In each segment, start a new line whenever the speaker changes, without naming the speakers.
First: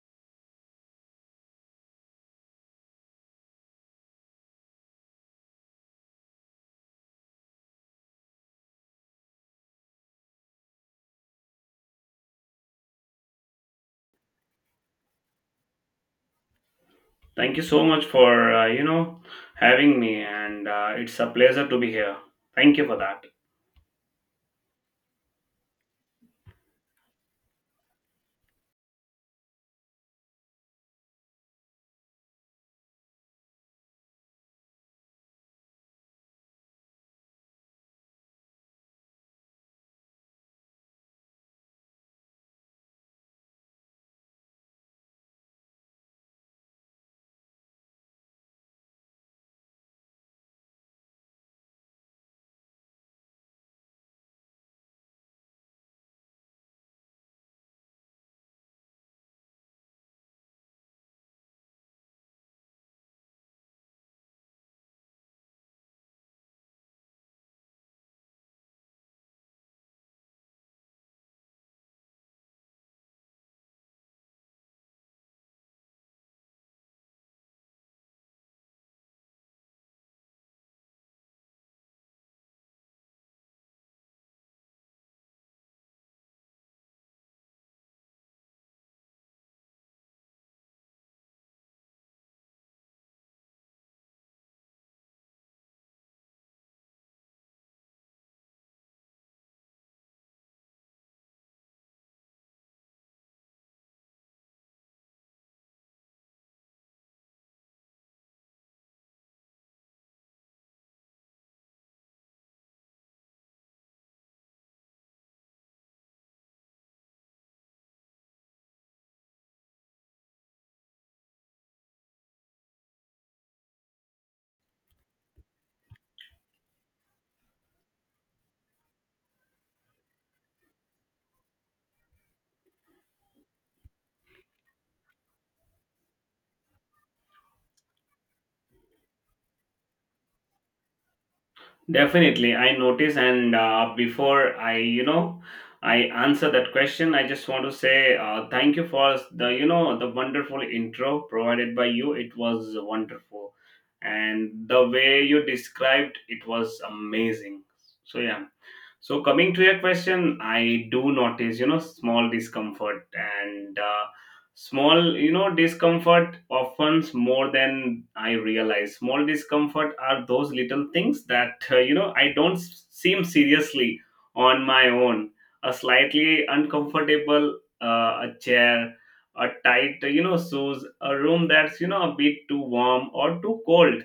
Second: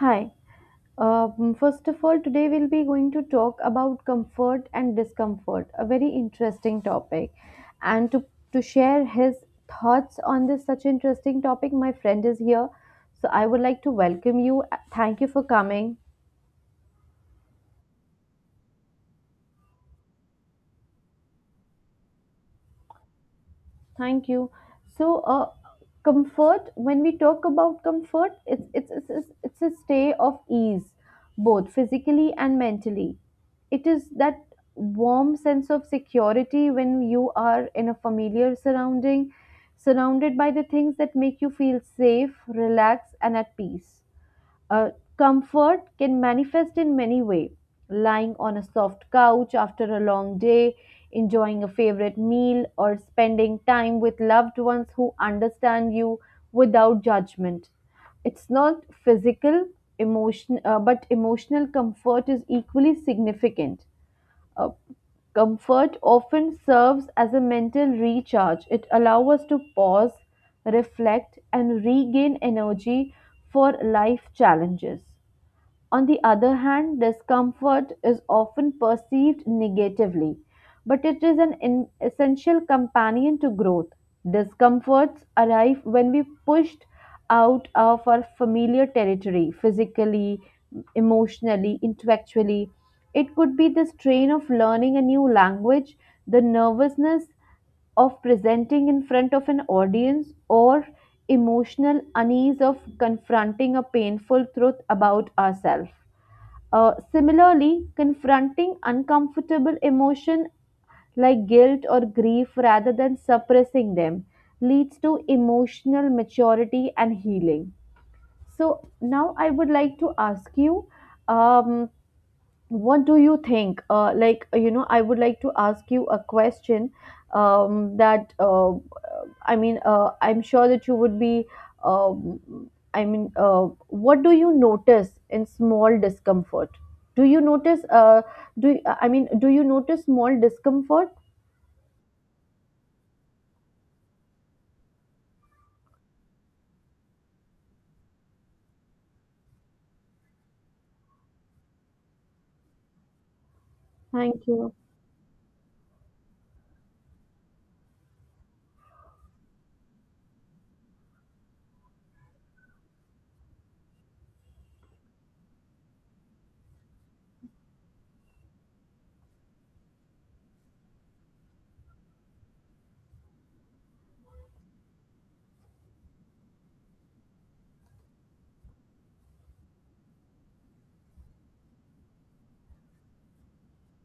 Hi. First of all, today we'll be going to talk about comfort and discomfort, a very interesting topic. And to, to share his thoughts on this such interesting topic, my friend is here. So I would like to welcome you. Thank you for coming.
Thank you so much for having me, and it's a pleasure to be here. Thank you for that.
Thank you. So, uh, Comfort. When we talk about comfort, it's a stay of ease, both physically and mentally. It is that warm sense of security when you are in a familiar surrounding, surrounded by the things that make you feel safe, relaxed, and at peace. Uh, Comfort can manifest in many ways: lying on a soft couch after a long day, enjoying a favorite meal, or spending time with loved ones who understand you without judgment. It's not physical, but emotional comfort is equally significant. Uh, Comfort often serves as a mental recharge. It allows us to pause, reflect, and regain energy for life challenges. On the other hand, discomfort is often perceived negatively. But it is an essential companion to growth. Discomforts arrive when we pushed out of our familiar territory physically, emotionally, intellectually. It could be the strain of learning a new language, the nervousness of presenting in front of an audience, or emotional unease of confronting a painful truth about ourselves. Similarly, confronting uncomfortable emotion like guilt or grief rather than suppressing them leads to emotional maturity and healing. So now I would like to ask you, um, what do you think? Like, you know, I would like to ask you a question, that I mean, I'm sure that you would be. Um, I mean, what do you notice in small discomfort? Do you notice? Do I mean? Do you notice small discomfort?
Definitely, I notice, and before I you know I answer that question. I just want to say thank you for the you know the wonderful intro provided by you. It was wonderful,
Thank
and
you.
the way you described it was amazing. So yeah. So coming to your question, I do notice, you know, small discomfort, and small, you know, discomfort often more than I realize. Small discomfort are those little things that, you know, I don't seem seriously on my own. A slightly uncomfortable a chair, a tight, you know, shoes, a room that's, you know, a bit too warm or too cold,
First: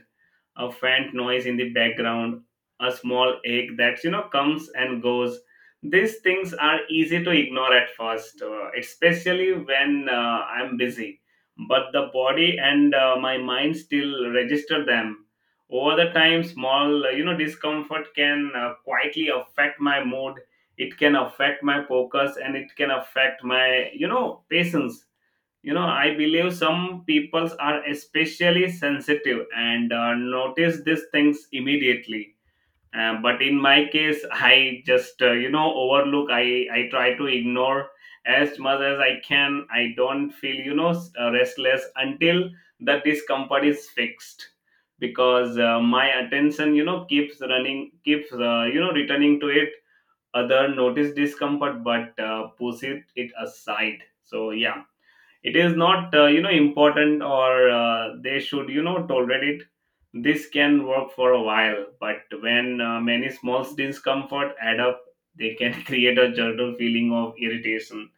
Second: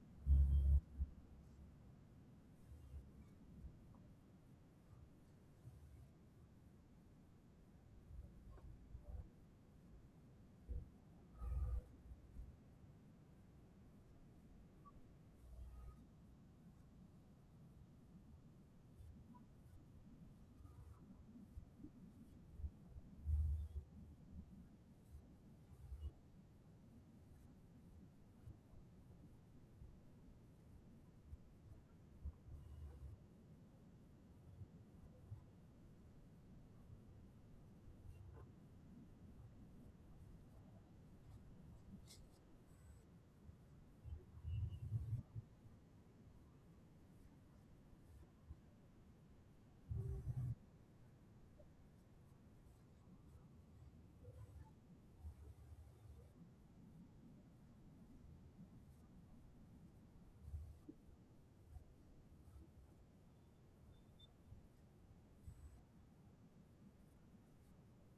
a faint noise in the background, a small ache that you know comes and goes. These things are easy to ignore at first, especially when I'm busy. But the body and my mind still register them. Over the time, small you know discomfort can quietly affect my mood. It can affect my focus, and it can affect my you know patience. You know, I believe some peoples are especially sensitive and notice these things immediately. But in my case I just you know overlook. I try to ignore as much as I can. I don't feel you know restless until the discomfort is fixed, because my attention you know keeps running, keeps you know returning to it. Other notice discomfort but push it aside. So yeah, it is not you know important, or they should you know tolerate it. This can work for a while, but when many small discomfort add up, they can create a general feeling of irritation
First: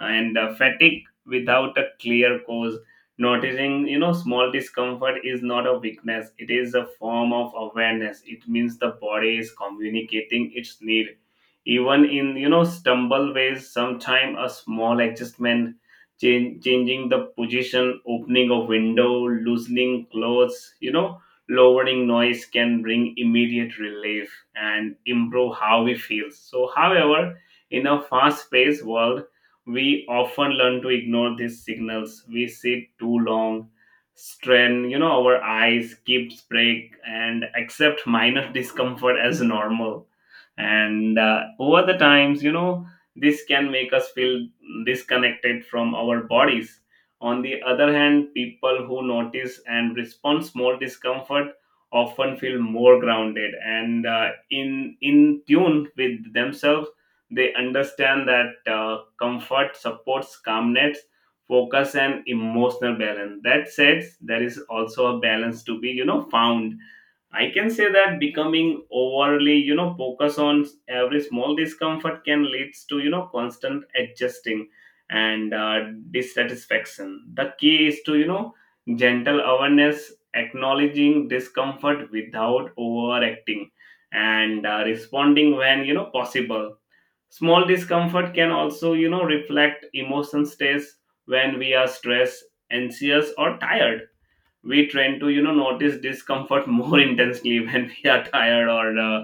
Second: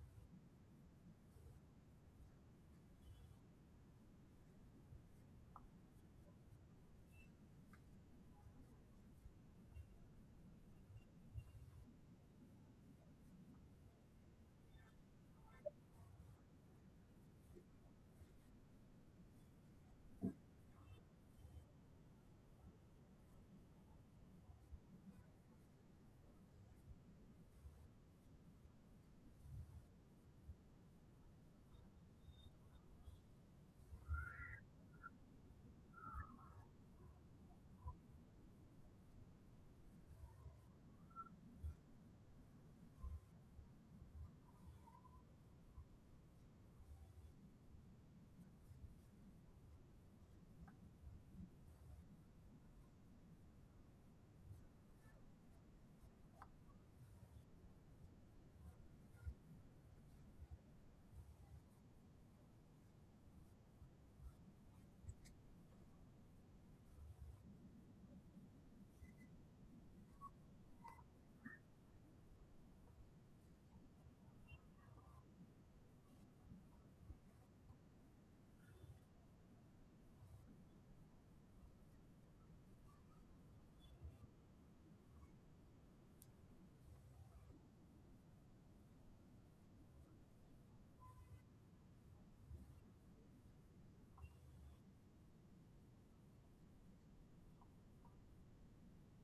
and fatigue without a clear cause. Noticing you know small discomfort is not a weakness. It is a form of awareness. It means the body is communicating its need, even in you know stumble ways. Sometime a small adjustment, changing the position, opening a window, loosening clothes, you know, lowering noise can bring immediate relief and improve how we feel. So however, in a fast paced world, we often learn to ignore these signals. We sit too long, strain, you know, our eyes, keep break, and accept minor discomfort as normal. And over the times, you know, this can make us feel disconnected from our bodies. On the other hand, people who notice and respond small discomfort often feel more grounded and in tune with themselves. They understand that comfort supports calmness, focus, and emotional balance. That said, there is also a balance to be, you know, found. I can say that becoming overly, you know, focus on every small discomfort can leads to, you know, constant adjusting and dissatisfaction. The key is to, you know, gentle awareness, acknowledging discomfort without overacting, and responding when you know possible. Small discomfort can also, you know, reflect emotion states when we are stressed, anxious, or tired. We tend to, you know, notice discomfort more intensely when we are tired or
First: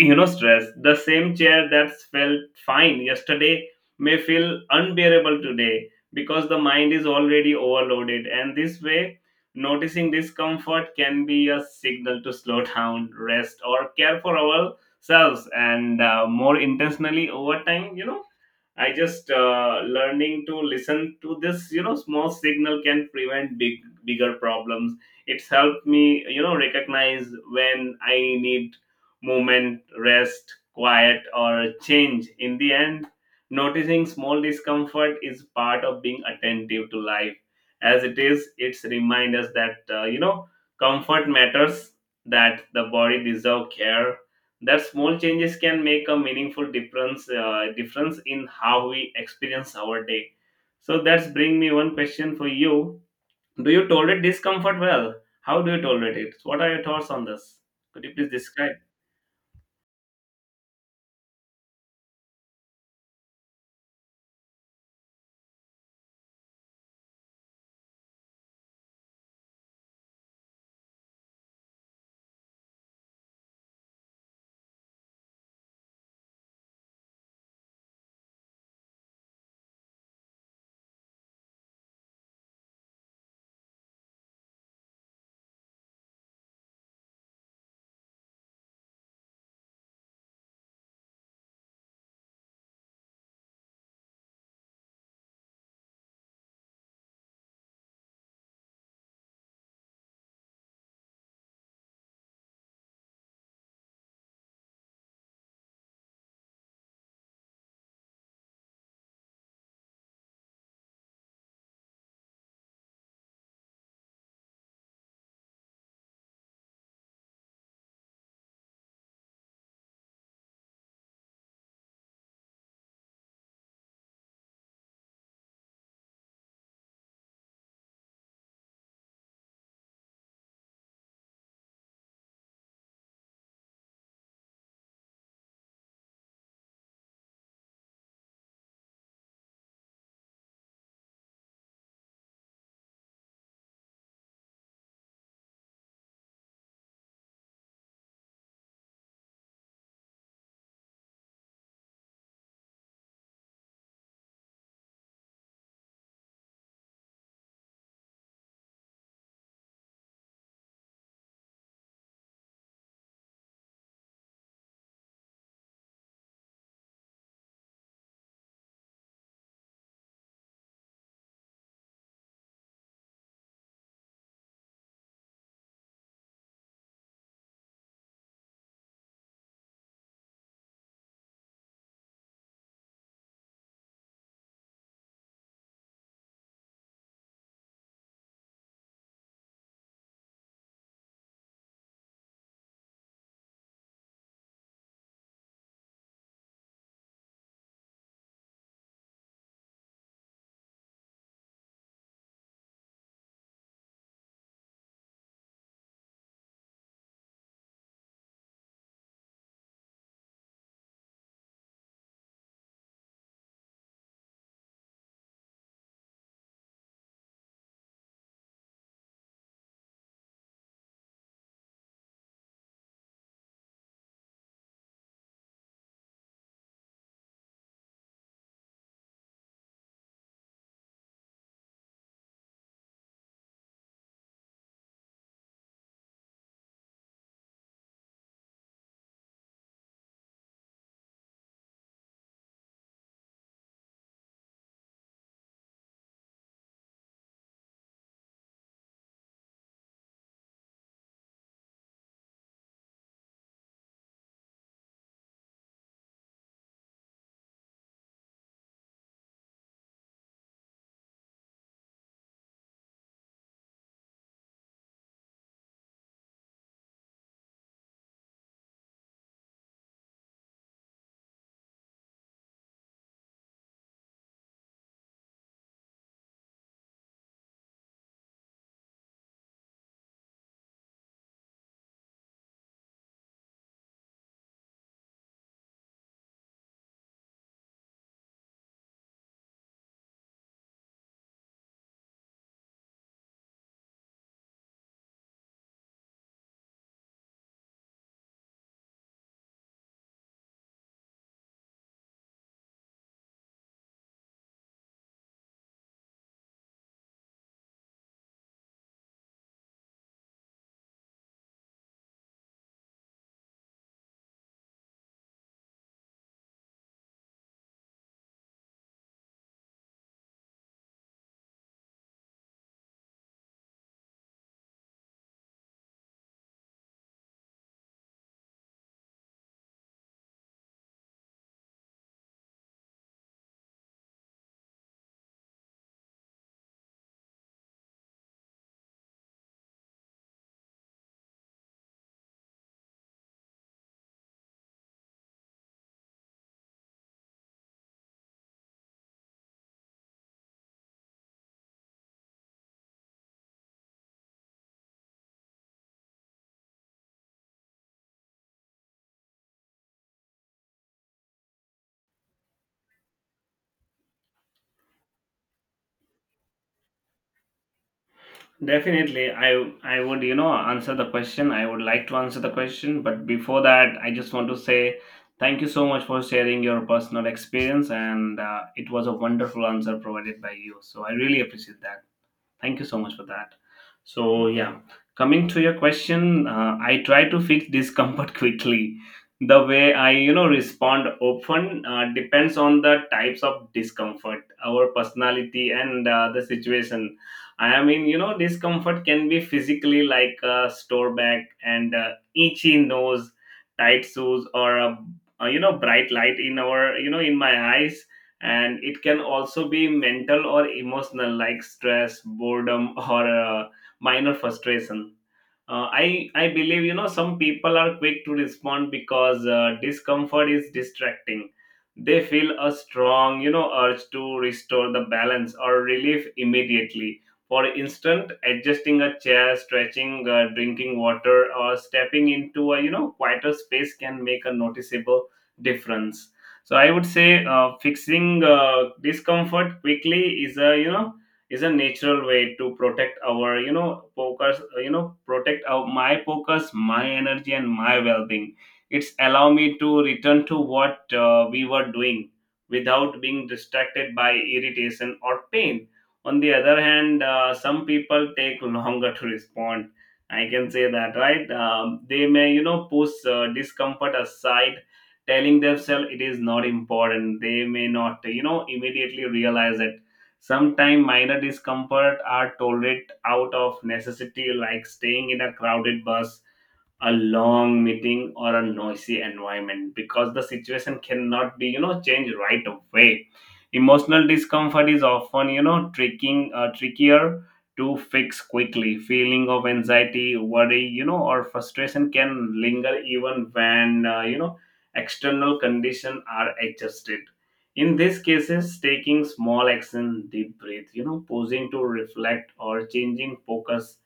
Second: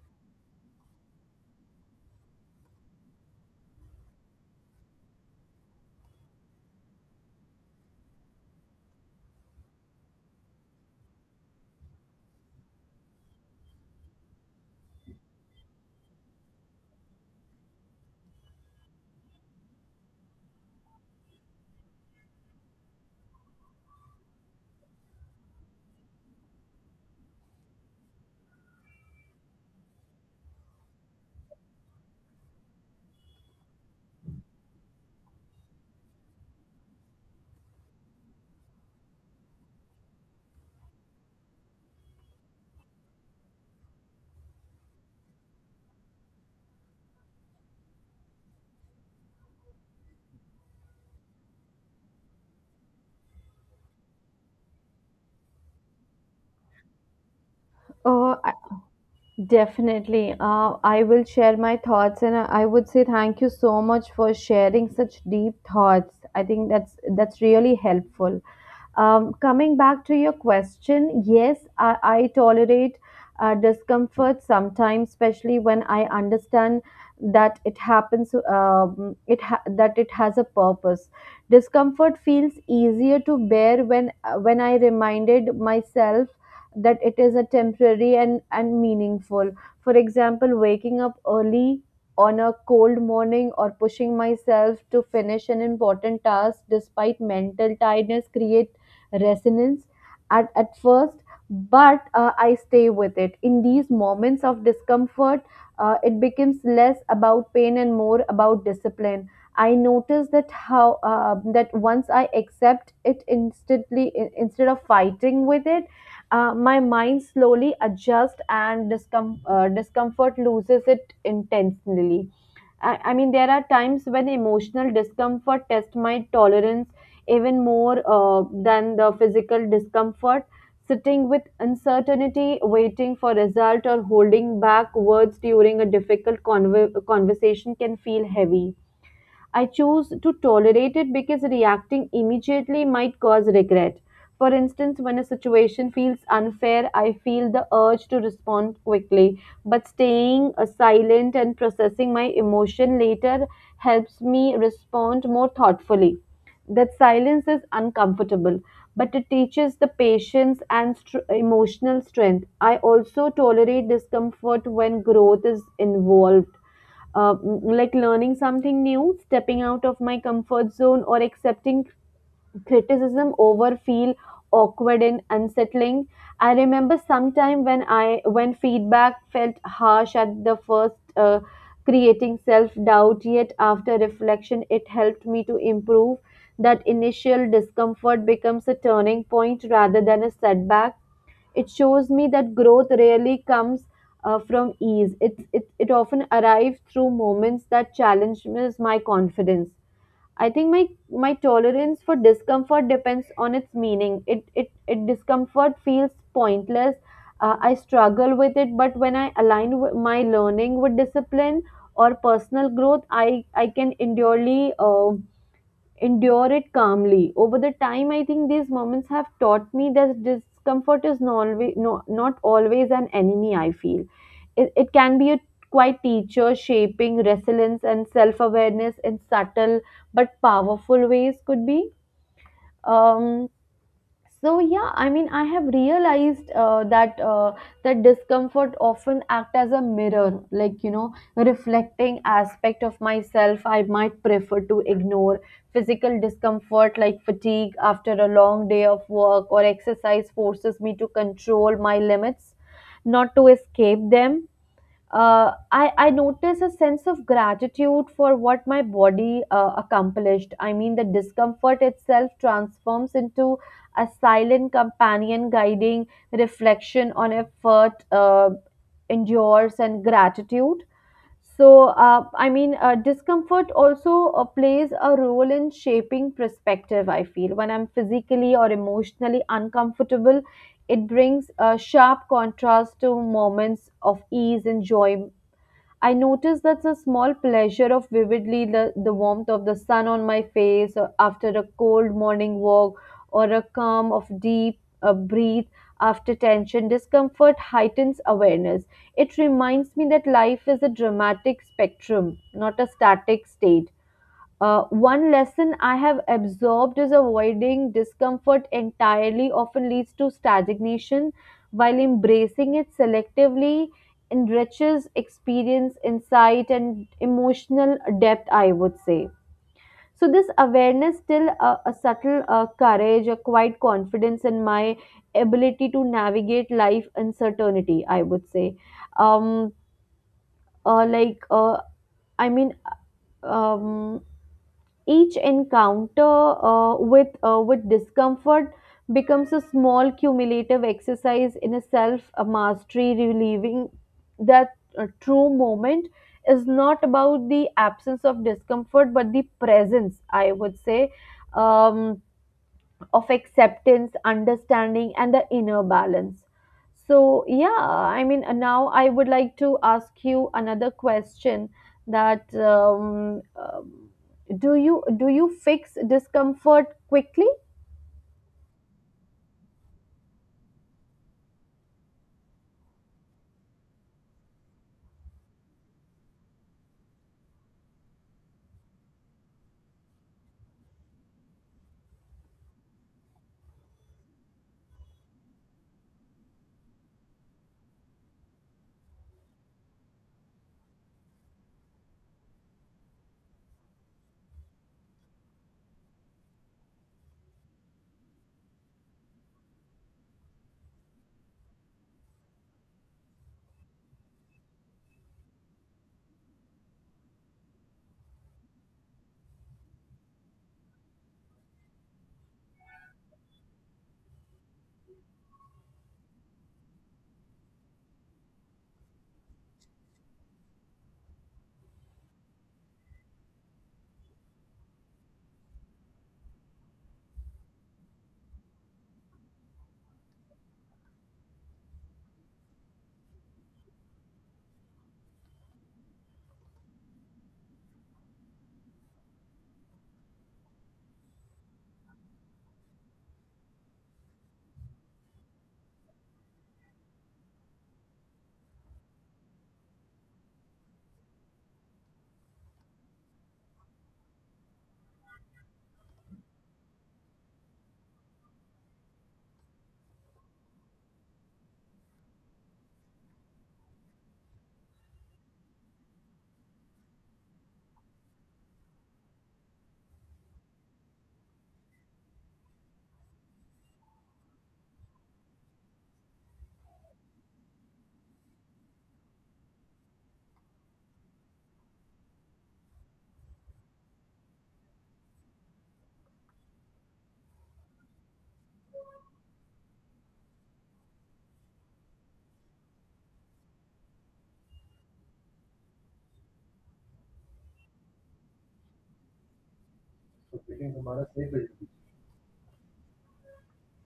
you know stress. The same chair that felt fine yesterday may feel unbearable today, because the mind is already overloaded. And this way, noticing discomfort can be a signal to slow down, rest, or care for ourselves, and more intentionally. Over time, you know, I just learning to listen to this, you know, small signal can prevent bigger problems. It's helped me, you know, recognize when I need movement, rest, quiet, or change. In the end, noticing small discomfort is part of being attentive to life. As it is, it's remind us that you know comfort matters, that the body deserves care, that small changes can make a meaningful difference in how we experience our day. So that's bring me one question for you. Do you tolerate discomfort well? How do you tolerate it? What are your thoughts on this? Could you please
Oh, I-
describe?
definitely. I will share my thoughts, and I would say thank you so much for sharing such deep thoughts. I think that's really helpful. Coming back to your question, yes, I tolerate discomfort sometimes, especially when I understand that it happens, that it has a purpose. Discomfort feels easier to bear when I reminded myself that it is a temporary and meaningful. For example, waking up early on a cold morning or pushing myself to finish an important task despite mental tiredness create resonance at first, but I stay with it. In these moments of discomfort, it becomes less about pain and more about discipline. I notice that how that once I accept it instantly, instead of fighting with it, my mind slowly adjusts and discomfort loses it intentionally. I mean, there are times when emotional discomfort tests my tolerance even more than the physical discomfort. Sitting with uncertainty, waiting for result, or holding back words during a difficult conversation can feel heavy. I choose to tolerate it because reacting immediately might cause regret. For instance, when a situation feels unfair, I feel the urge to respond quickly. But staying silent and processing my emotion later helps me respond more thoughtfully. That silence is uncomfortable, but it teaches the patience and emotional strength. I also tolerate discomfort when growth is involved, like learning something new, stepping out of my comfort zone, or accepting criticism over feel awkward and unsettling. I remember sometime when I when feedback felt harsh at the first, creating self doubt. Yet after reflection, it helped me to improve. That initial discomfort becomes a turning point rather than a setback. It shows me that growth rarely comes from ease. It often arrives through moments that challenges my confidence. I think my tolerance for discomfort depends on its meaning. It discomfort feels pointless. I struggle with it, but when I align my learning with discipline or personal growth, I can endurely. Endure it calmly. Over the time, I think these moments have taught me that discomfort is not always, no, not always an enemy, I feel. It can be a quite teacher, shaping resilience and self awareness in subtle but powerful ways, could be. Um, so yeah, I mean, I have realized that discomfort often act as a mirror, like, you know, reflecting aspect of myself I might prefer to ignore. Physical discomfort like fatigue after a long day of work or exercise forces me to control my limits, not to escape them. I notice a sense of gratitude for what my body accomplished. I mean, the discomfort itself transforms into a silent companion guiding reflection on effort, endures, and gratitude. So, I mean, discomfort also plays a role in shaping perspective. I feel when I'm physically or emotionally uncomfortable, it brings a sharp contrast to moments of ease, enjoyment. I notice that's a small pleasure of vividly the warmth of the sun on my face or after a cold morning walk, or a calm of deep breath after tension. Discomfort heightens awareness. It reminds me that life is a dramatic spectrum, not a static state. One lesson I have absorbed is avoiding discomfort entirely often leads to stagnation, while embracing it selectively enriches experience, insight, and emotional depth, I would say. So, this awareness, still a subtle courage, a quiet confidence in my ability to navigate life uncertainty, I would say. Um, uh, like, uh, I mean, um, each encounter with discomfort becomes a small cumulative exercise in a self mastery, relieving that true moment is not about the absence of discomfort but the presence, I would say, um, of acceptance, understanding, and the inner balance. So, yeah, I mean, now I would like to ask you another question, that do you fix discomfort quickly?
Definitely. I would you know answer the question I would like to answer the question, but before that I just want to say thank you so much for sharing your personal experience, and it was a wonderful answer provided by you, so I really appreciate that. Thank you so much for that. So yeah, coming to your question, I try to fix discomfort quickly. The way I, you know, respond often depends on the types of discomfort, our personality, and the situation. I mean, you know, discomfort can be physically, like a store back and itchy nose, tight shoes, or a you know bright light in our you know in my eyes. And it can also be mental or emotional, like stress, boredom, or minor frustration. Uh, i i believe you know some people are quick to respond, because discomfort is distracting. They feel a strong you know urge to restore the balance or relief immediately. For instance, adjusting a chair, stretching, drinking water, or stepping into a you know quieter space can make a noticeable difference. So I would say fixing discomfort quickly is a natural way to protect our you know focus, my focus, my energy, and my well-being. It's allow me to return to what we were doing without being distracted by irritation or pain. On the other hand, some people take longer to respond, I can say that. Right, they may you know push discomfort aside, telling themselves it is not important. They may not you know immediately realize it. Sometimes minor discomfort are tolerated out of necessity, like staying in a crowded bus, a long meeting, or a noisy environment, because the situation cannot be you know changed right away. Emotional discomfort is often you know tricking trickier to fix quickly. Feeling of anxiety, worry, you know, or frustration can linger even when you know external conditions are adjusted. In these cases, taking small action, deep breath, you know, pausing to reflect or changing focus,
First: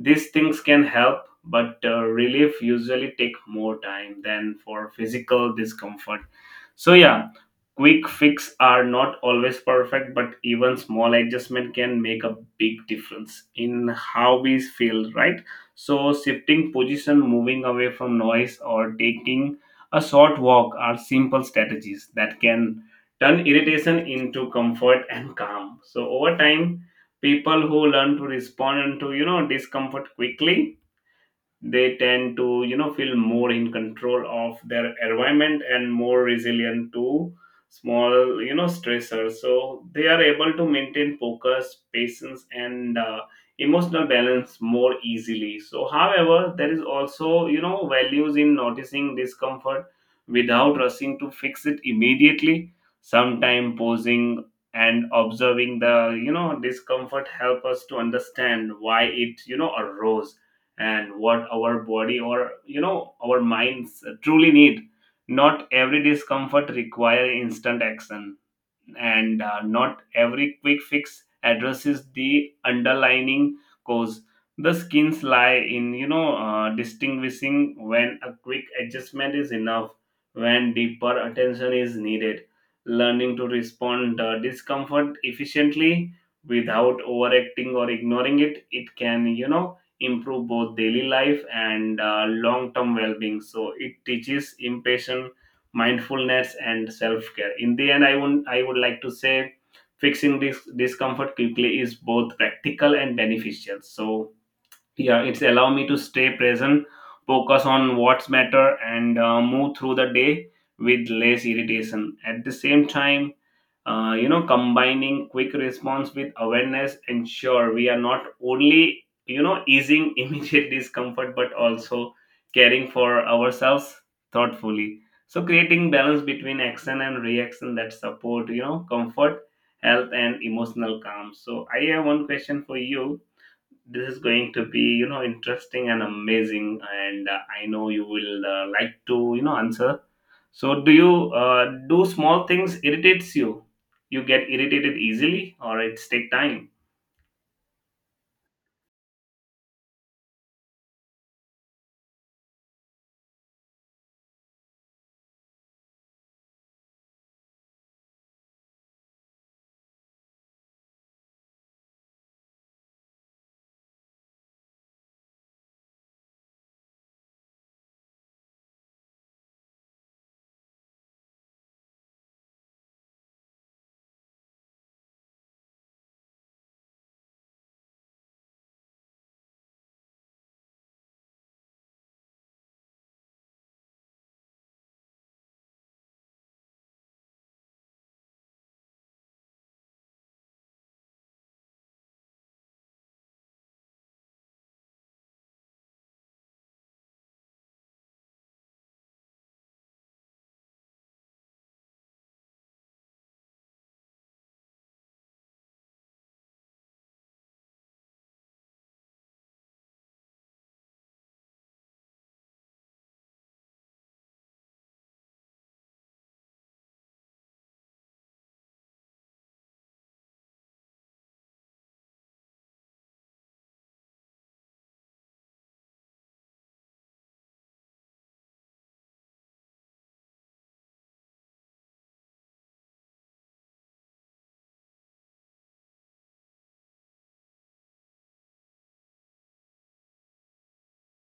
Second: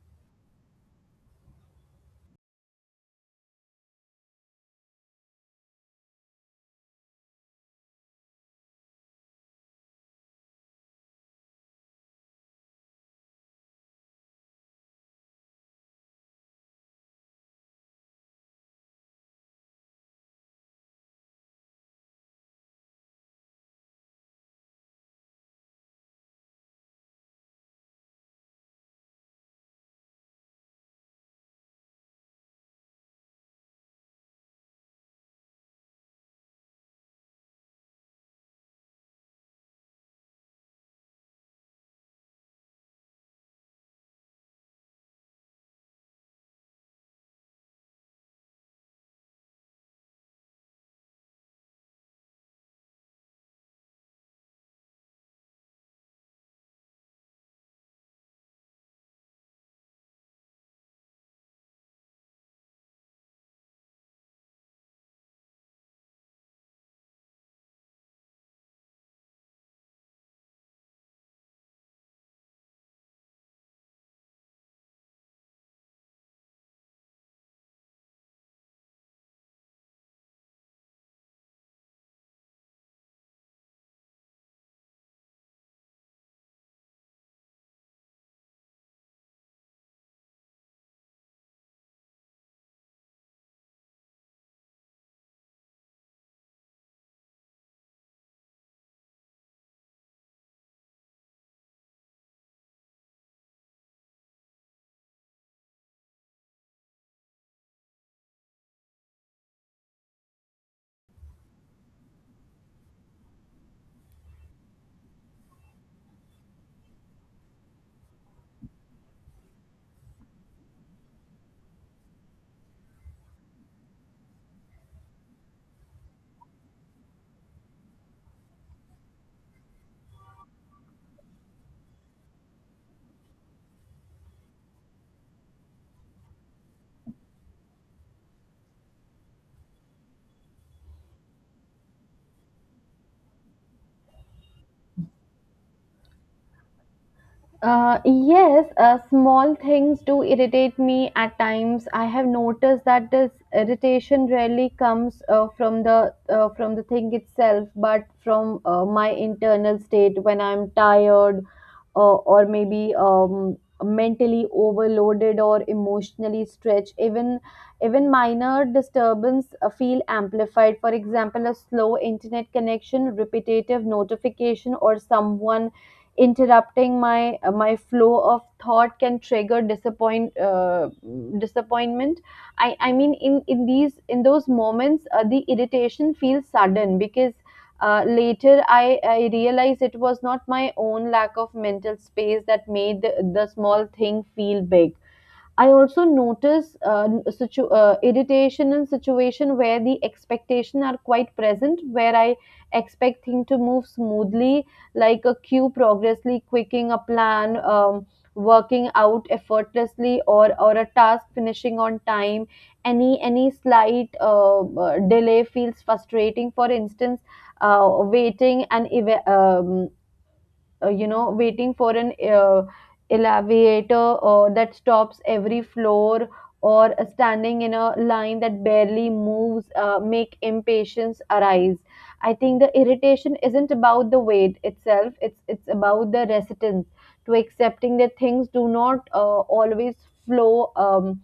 these things can help. But relief usually take more time than for physical discomfort. So yeah, quick fix are not always perfect, but even small adjustment can make a big difference in how we feel, right? So shifting position, moving away from noise, or taking a short walk are simple strategies that can turn irritation into comfort and calm. So over time, people who learn to respond to you know discomfort quickly, they tend to you know feel more in control of their environment and more resilient to small you know stressors. So they are able to maintain focus, patience, and emotional balance more easily. So however, there is also you know values in noticing discomfort without rushing to fix it immediately. Sometime pausing and observing the you know discomfort help us to understand why it you know arose, and what our body or you know our minds truly need. Not every discomfort require instant action, and not every quick fix addresses the underlying cause. The skins lie in distinguishing when a quick adjustment is enough, when deeper attention is needed. Learning to respond discomfort efficiently without overacting or ignoring it can you know improve both daily life and long term well being. So it teaches impatience, mindfulness, and self-care. In the end, I would like to say fixing this discomfort quickly is both practical and beneficial. So yeah, it's allow me to stay present, focus on what's matter, and move through the day with less irritation. At the same time, you know combining quick response with awareness ensure we are not only you know easing immediate discomfort but also caring for ourselves thoughtfully, so creating balance between action and reaction that support you know comfort, health, and emotional calm. So I have one question for you. This is going to be you know interesting and amazing, and I know you will like to you know answer. So do you do small things irritates you? You get irritated easily, or it's take time?
Yes, small things do irritate me at times. I have noticed that this irritation rarely comes from the thing itself, but from my internal state when I'm tired, or maybe mentally overloaded or emotionally stretched. Even minor disturbance feel amplified. For example, a slow internet connection, repetitive notification, or someone interrupting my flow of thought can trigger disappointment. I mean, in those moments, the irritation feels sudden, because later, I realized it was not my own lack of mental space that made the small thing feel big. I also notice irritation in situation where the expectation are quite present, where I expect things to move smoothly, like a queue progressively quicking a plan, working out effortlessly, or a task finishing on time. Any slight delay feels frustrating. For instance, uh, waiting and eva- um you know, waiting for an elevator that stops every floor, or standing in a line that barely moves make impatience arise. I think the irritation isn't about the wait itself. It's about the resistance to accepting that things do not always flow um,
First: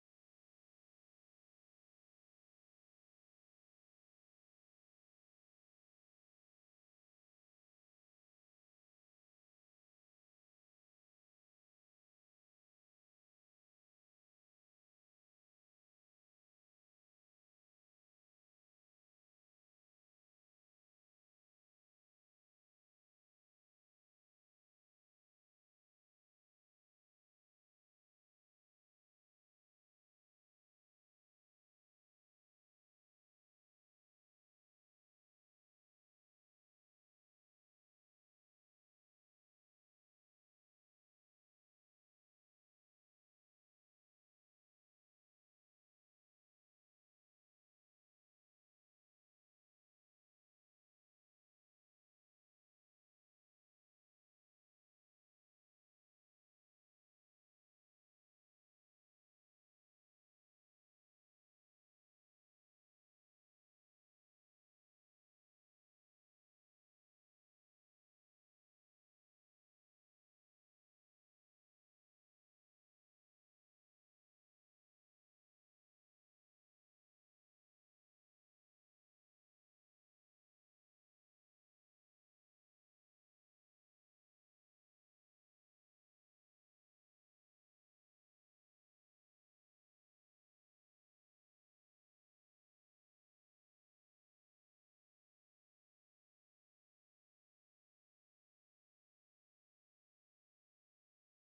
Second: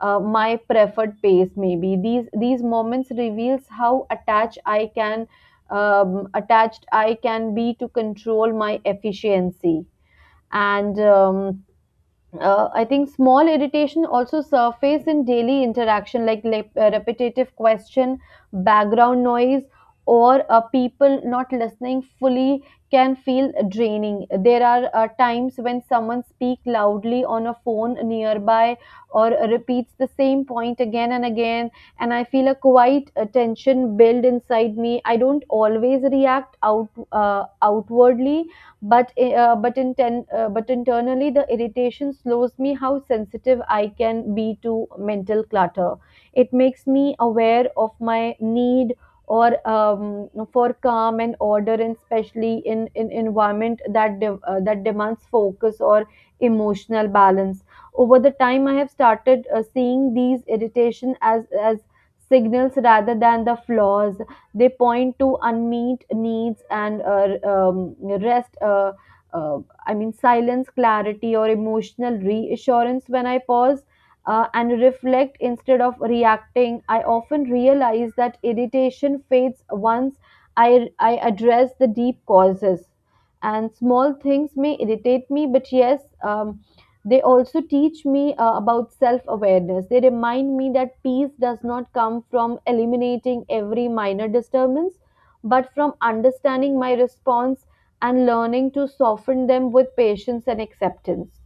uh, my preferred pace. Maybe these moments reveals how attached I can be to control my efficiency. And I think small irritation also surface in daily interaction, like repetitive question, background noise, or people not listening fully can feel draining. There are times when someone speaks loudly on a phone nearby or repeats the same point again and again, and I feel a quiet tension build inside me. I don't always react outwardly, but but internally the irritation slows me how sensitive I can be to mental clutter. It makes me aware of my need or for calm and order, and especially in environment that that demands focus or emotional balance. Over the time, I have started seeing these irritation as signals rather than the flaws. They point to unmet needs and, rest. Uh, I mean, silence, clarity, or emotional reassurance. When I pause and reflect instead of reacting, I often realize that irritation fades once I address the deep causes. And small things may irritate me, but yes, they also teach me about self awareness. They remind me that peace does not come from eliminating every minor disturbance, but from understanding my response and learning to soften them with patience and acceptance.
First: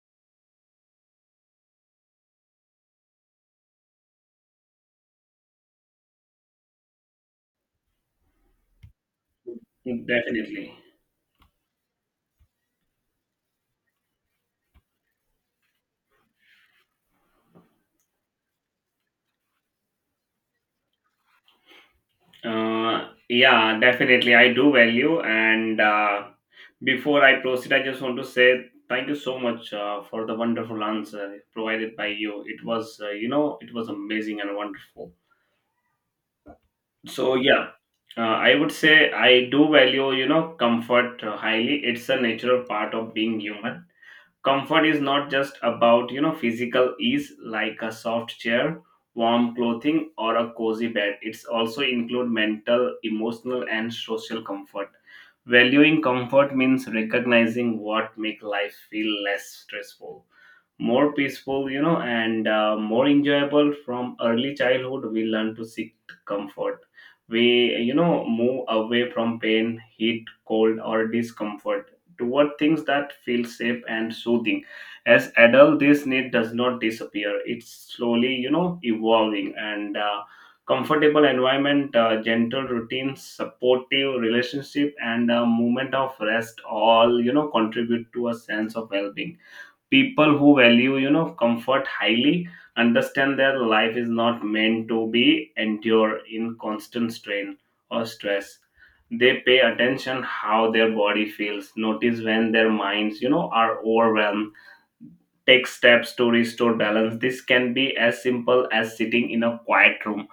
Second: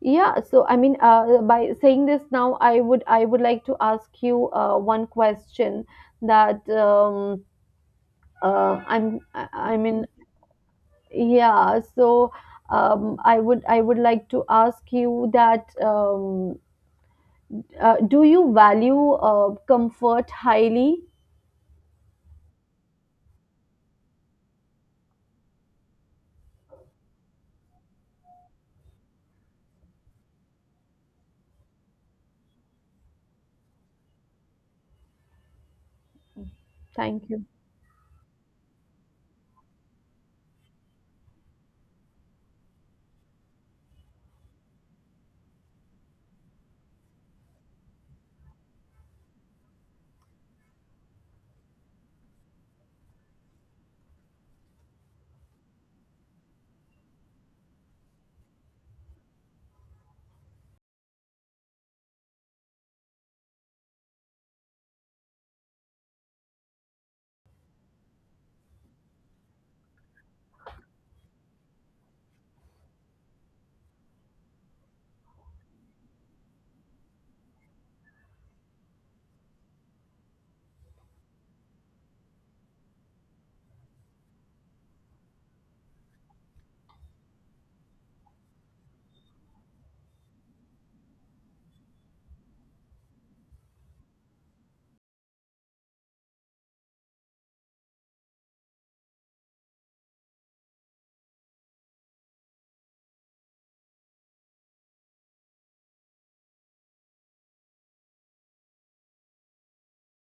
Yeah, so I mean, by saying this now, I would like to ask you one question, that I'm I mean,
Definitely.
yeah, so I would like to ask you that, do you value comfort highly?
Yeah, definitely I do value, and before I proceed, I just want to say thank you so much for the wonderful answer provided by you. It was you know it was amazing and wonderful.
Thank
So
you.
yeah, I would say I do value you know comfort highly. It's a natural part of being human. Comfort is not just about you know physical ease, like a soft chair, warm clothing, or a cozy bed. It's also include mental, emotional, and social comfort. Valuing comfort means recognizing what make life feel less stressful, more peaceful, and more enjoyable from early childhood. We learn to seek comfort. We, move away from pain, heat, cold, or discomfort toward things that feel safe and soothing. As adult, this need does not disappear. It's slowly, evolving, and comfortable environment, gentle routines, supportive relationship, and a moment of rest all, contribute to a sense of well-being. People who value comfort highly understand their life is not meant to be endure in constant strain or stress. They pay attention how their body feels, notice when their minds are overwhelmed, take steps to restore balance. This can be as simple as sitting in a quiet room,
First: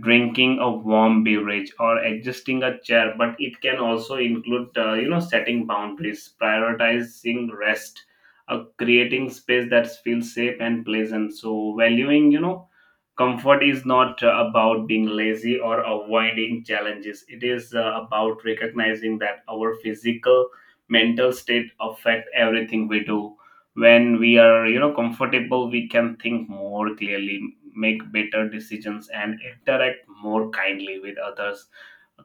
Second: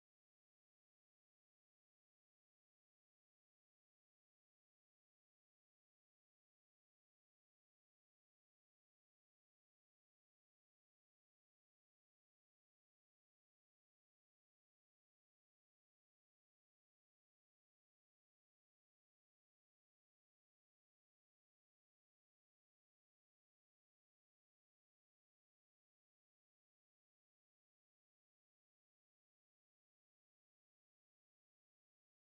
drinking a warm beverage, or adjusting a chair, but it can also include, setting boundaries, prioritizing rest, creating space that feels safe and pleasant. So, valuing, comfort is not about being lazy or avoiding challenges. It is about recognizing that our physical mental state affect everything we do. When we are comfortable, we can think more clearly, make better decisions, and interact more kindly with others.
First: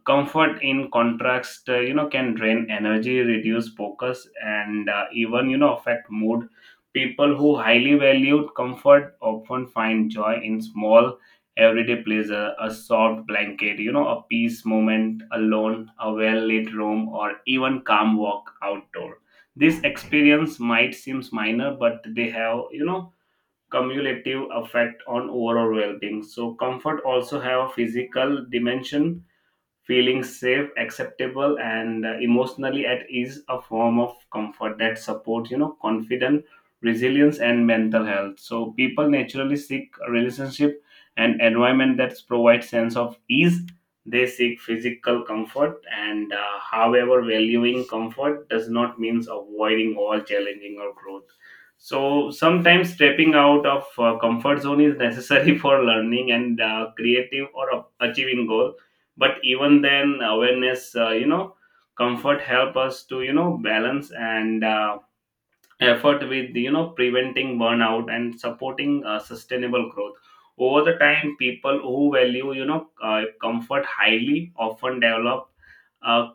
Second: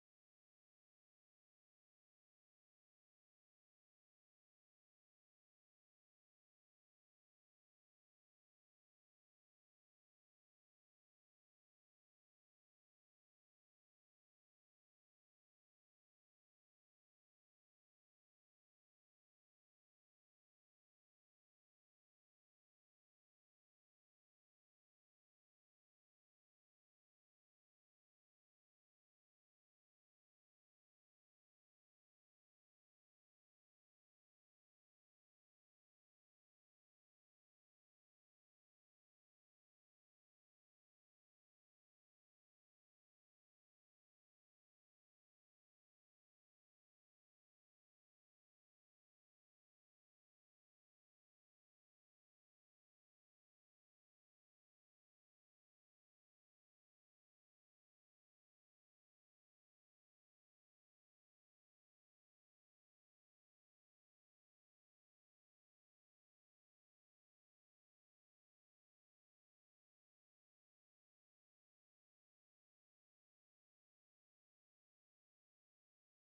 Comfort, in contrast, can drain energy, reduce focus, and even affect mood. People who highly valued comfort often find joy in small everyday pleasure, a soft blanket, a peace moment alone, a well-lit room, or even calm walk outdoor. This experience might seem minor, but they have, cumulative effect on overall well-being. So comfort also have a physical dimension. Feeling safe, acceptable, and emotionally at ease, a form of comfort that supports, confidence, resilience, and mental health. So people naturally seek a relationship and environment that provides sense of ease. They seek physical comfort, and however, valuing comfort does not mean avoiding all challenging or growth. So sometimes stepping out of comfort zone is necessary for learning and creative, or achieving goal. But even then awareness, comfort help us to balance, and effort with, preventing burnout and supporting sustainable growth. Over the time, people who value comfort highly often develop a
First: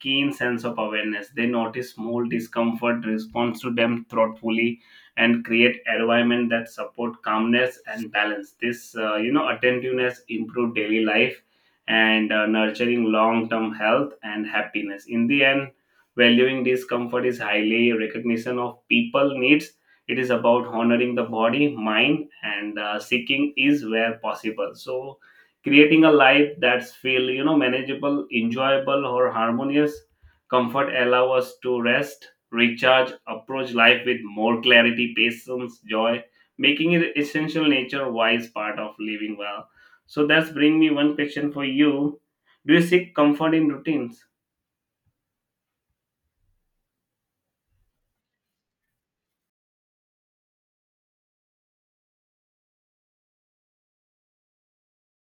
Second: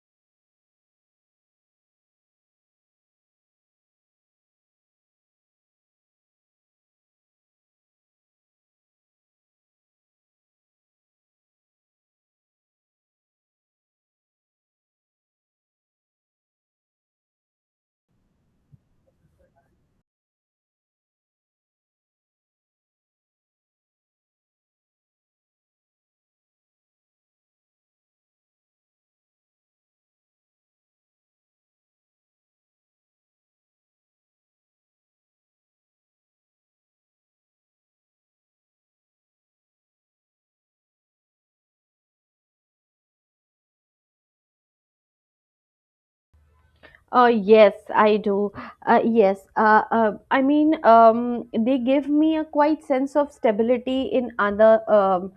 keen sense of awareness. They notice small discomfort, responds to them thoughtfully, and create environment that support calmness and balance. This, attentiveness improve daily life, and nurturing long term health and happiness. In the end, valuing discomfort is highly recognition of people needs. It is about honoring the body, mind, and seeking is where possible. So, creating a life that's feel, manageable, enjoyable, or harmonious. Comfort allow us to rest, recharge, approach life with more clarity, patience, joy, making it essential nature wise part of living well. So that's bring me one question for you. Do you seek comfort in routines?
Yes, I do. Yes, I mean, they give me a quite sense of stability in other um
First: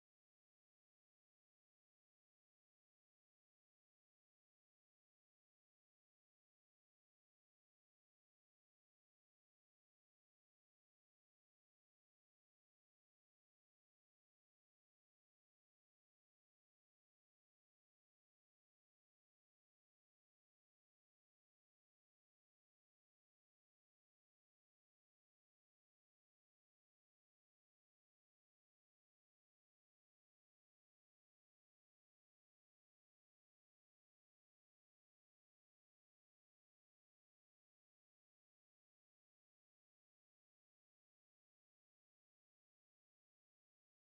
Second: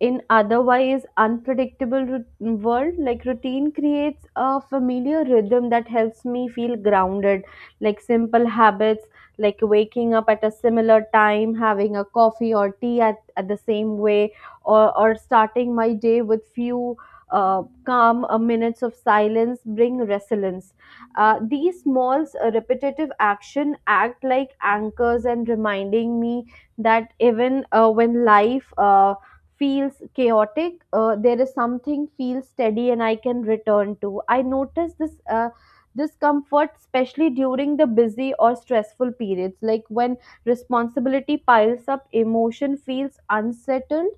in otherwise unpredictable world. Like, routine creates a familiar rhythm that helps me feel grounded, like simple habits, like waking up at a similar time, having a coffee or tea at the same way, or starting my day with few calm minutes of silence, bring resilience. These small repetitive action act like anchors, and reminding me that even when life feels chaotic, there is something feels steady and I can return to. I notice this discomfort especially during the busy or stressful periods, like when responsibility piles up, emotion feels unsettled.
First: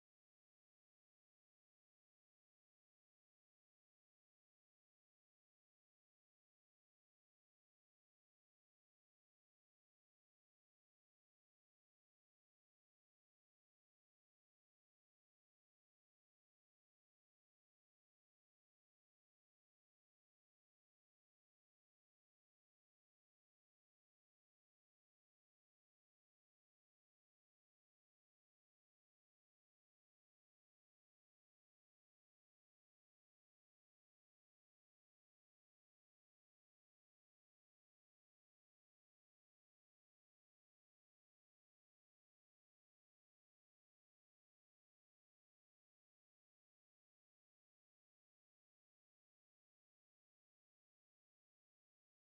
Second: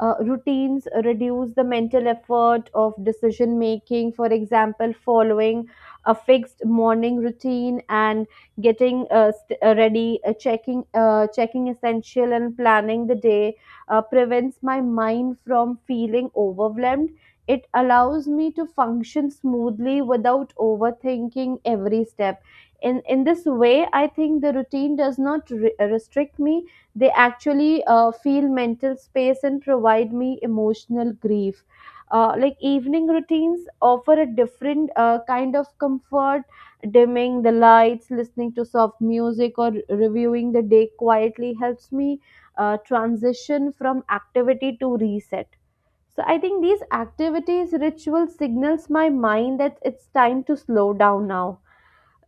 Routines reduce the mental effort of decision making. For example, following a fixed morning routine and getting ready, checking essential, and planning the day prevents my mind from feeling overwhelmed. It allows me to function smoothly without overthinking every step. In this way, I think the routine does not restrict me. They actually feel mental space and provide me emotional grief. Like, evening routines offer a different kind of comfort: dimming the lights, listening to soft music, or reviewing the day quietly helps me transition from activity to reset. So I think these activities ritual signals my mind that it's time to slow down now.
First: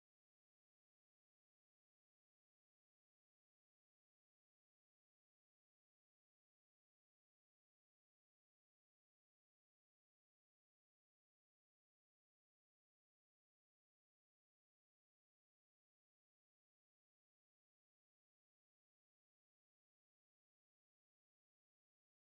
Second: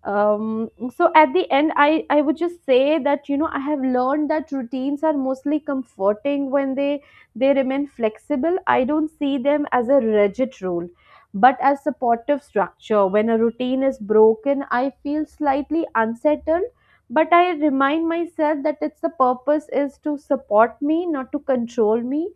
um, so at the end, I would just say that, you know, I have learned that routines are mostly comforting when they remain flexible. I don't see them as a rigid rule, but as supportive structure. When a routine is broken, I feel slightly unsettled, but I remind myself that its the purpose is to support me, not to control me.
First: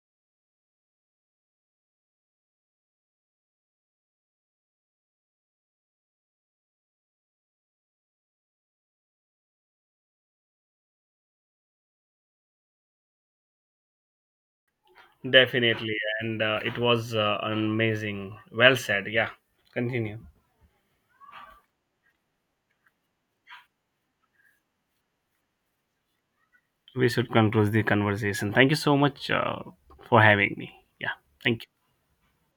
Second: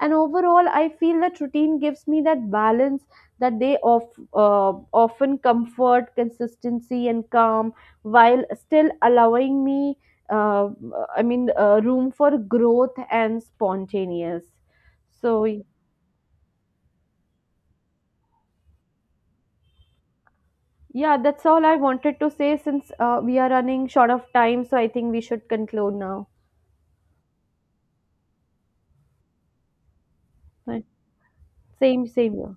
And overall, I feel that routine gives me that balance, that they of, often comfort, consistency, and calm, while still allowing me, uh, I mean, room for growth and spontaneous. So, y-
Definitely, and it was amazing. Well said. Yeah, continue.
yeah, that's all I wanted to say, since we are running short of time. So, I think we should conclude now.
We should conclude the conversation. Thank you so much, for having
Right.
me. Yeah, thank you.
Same, same.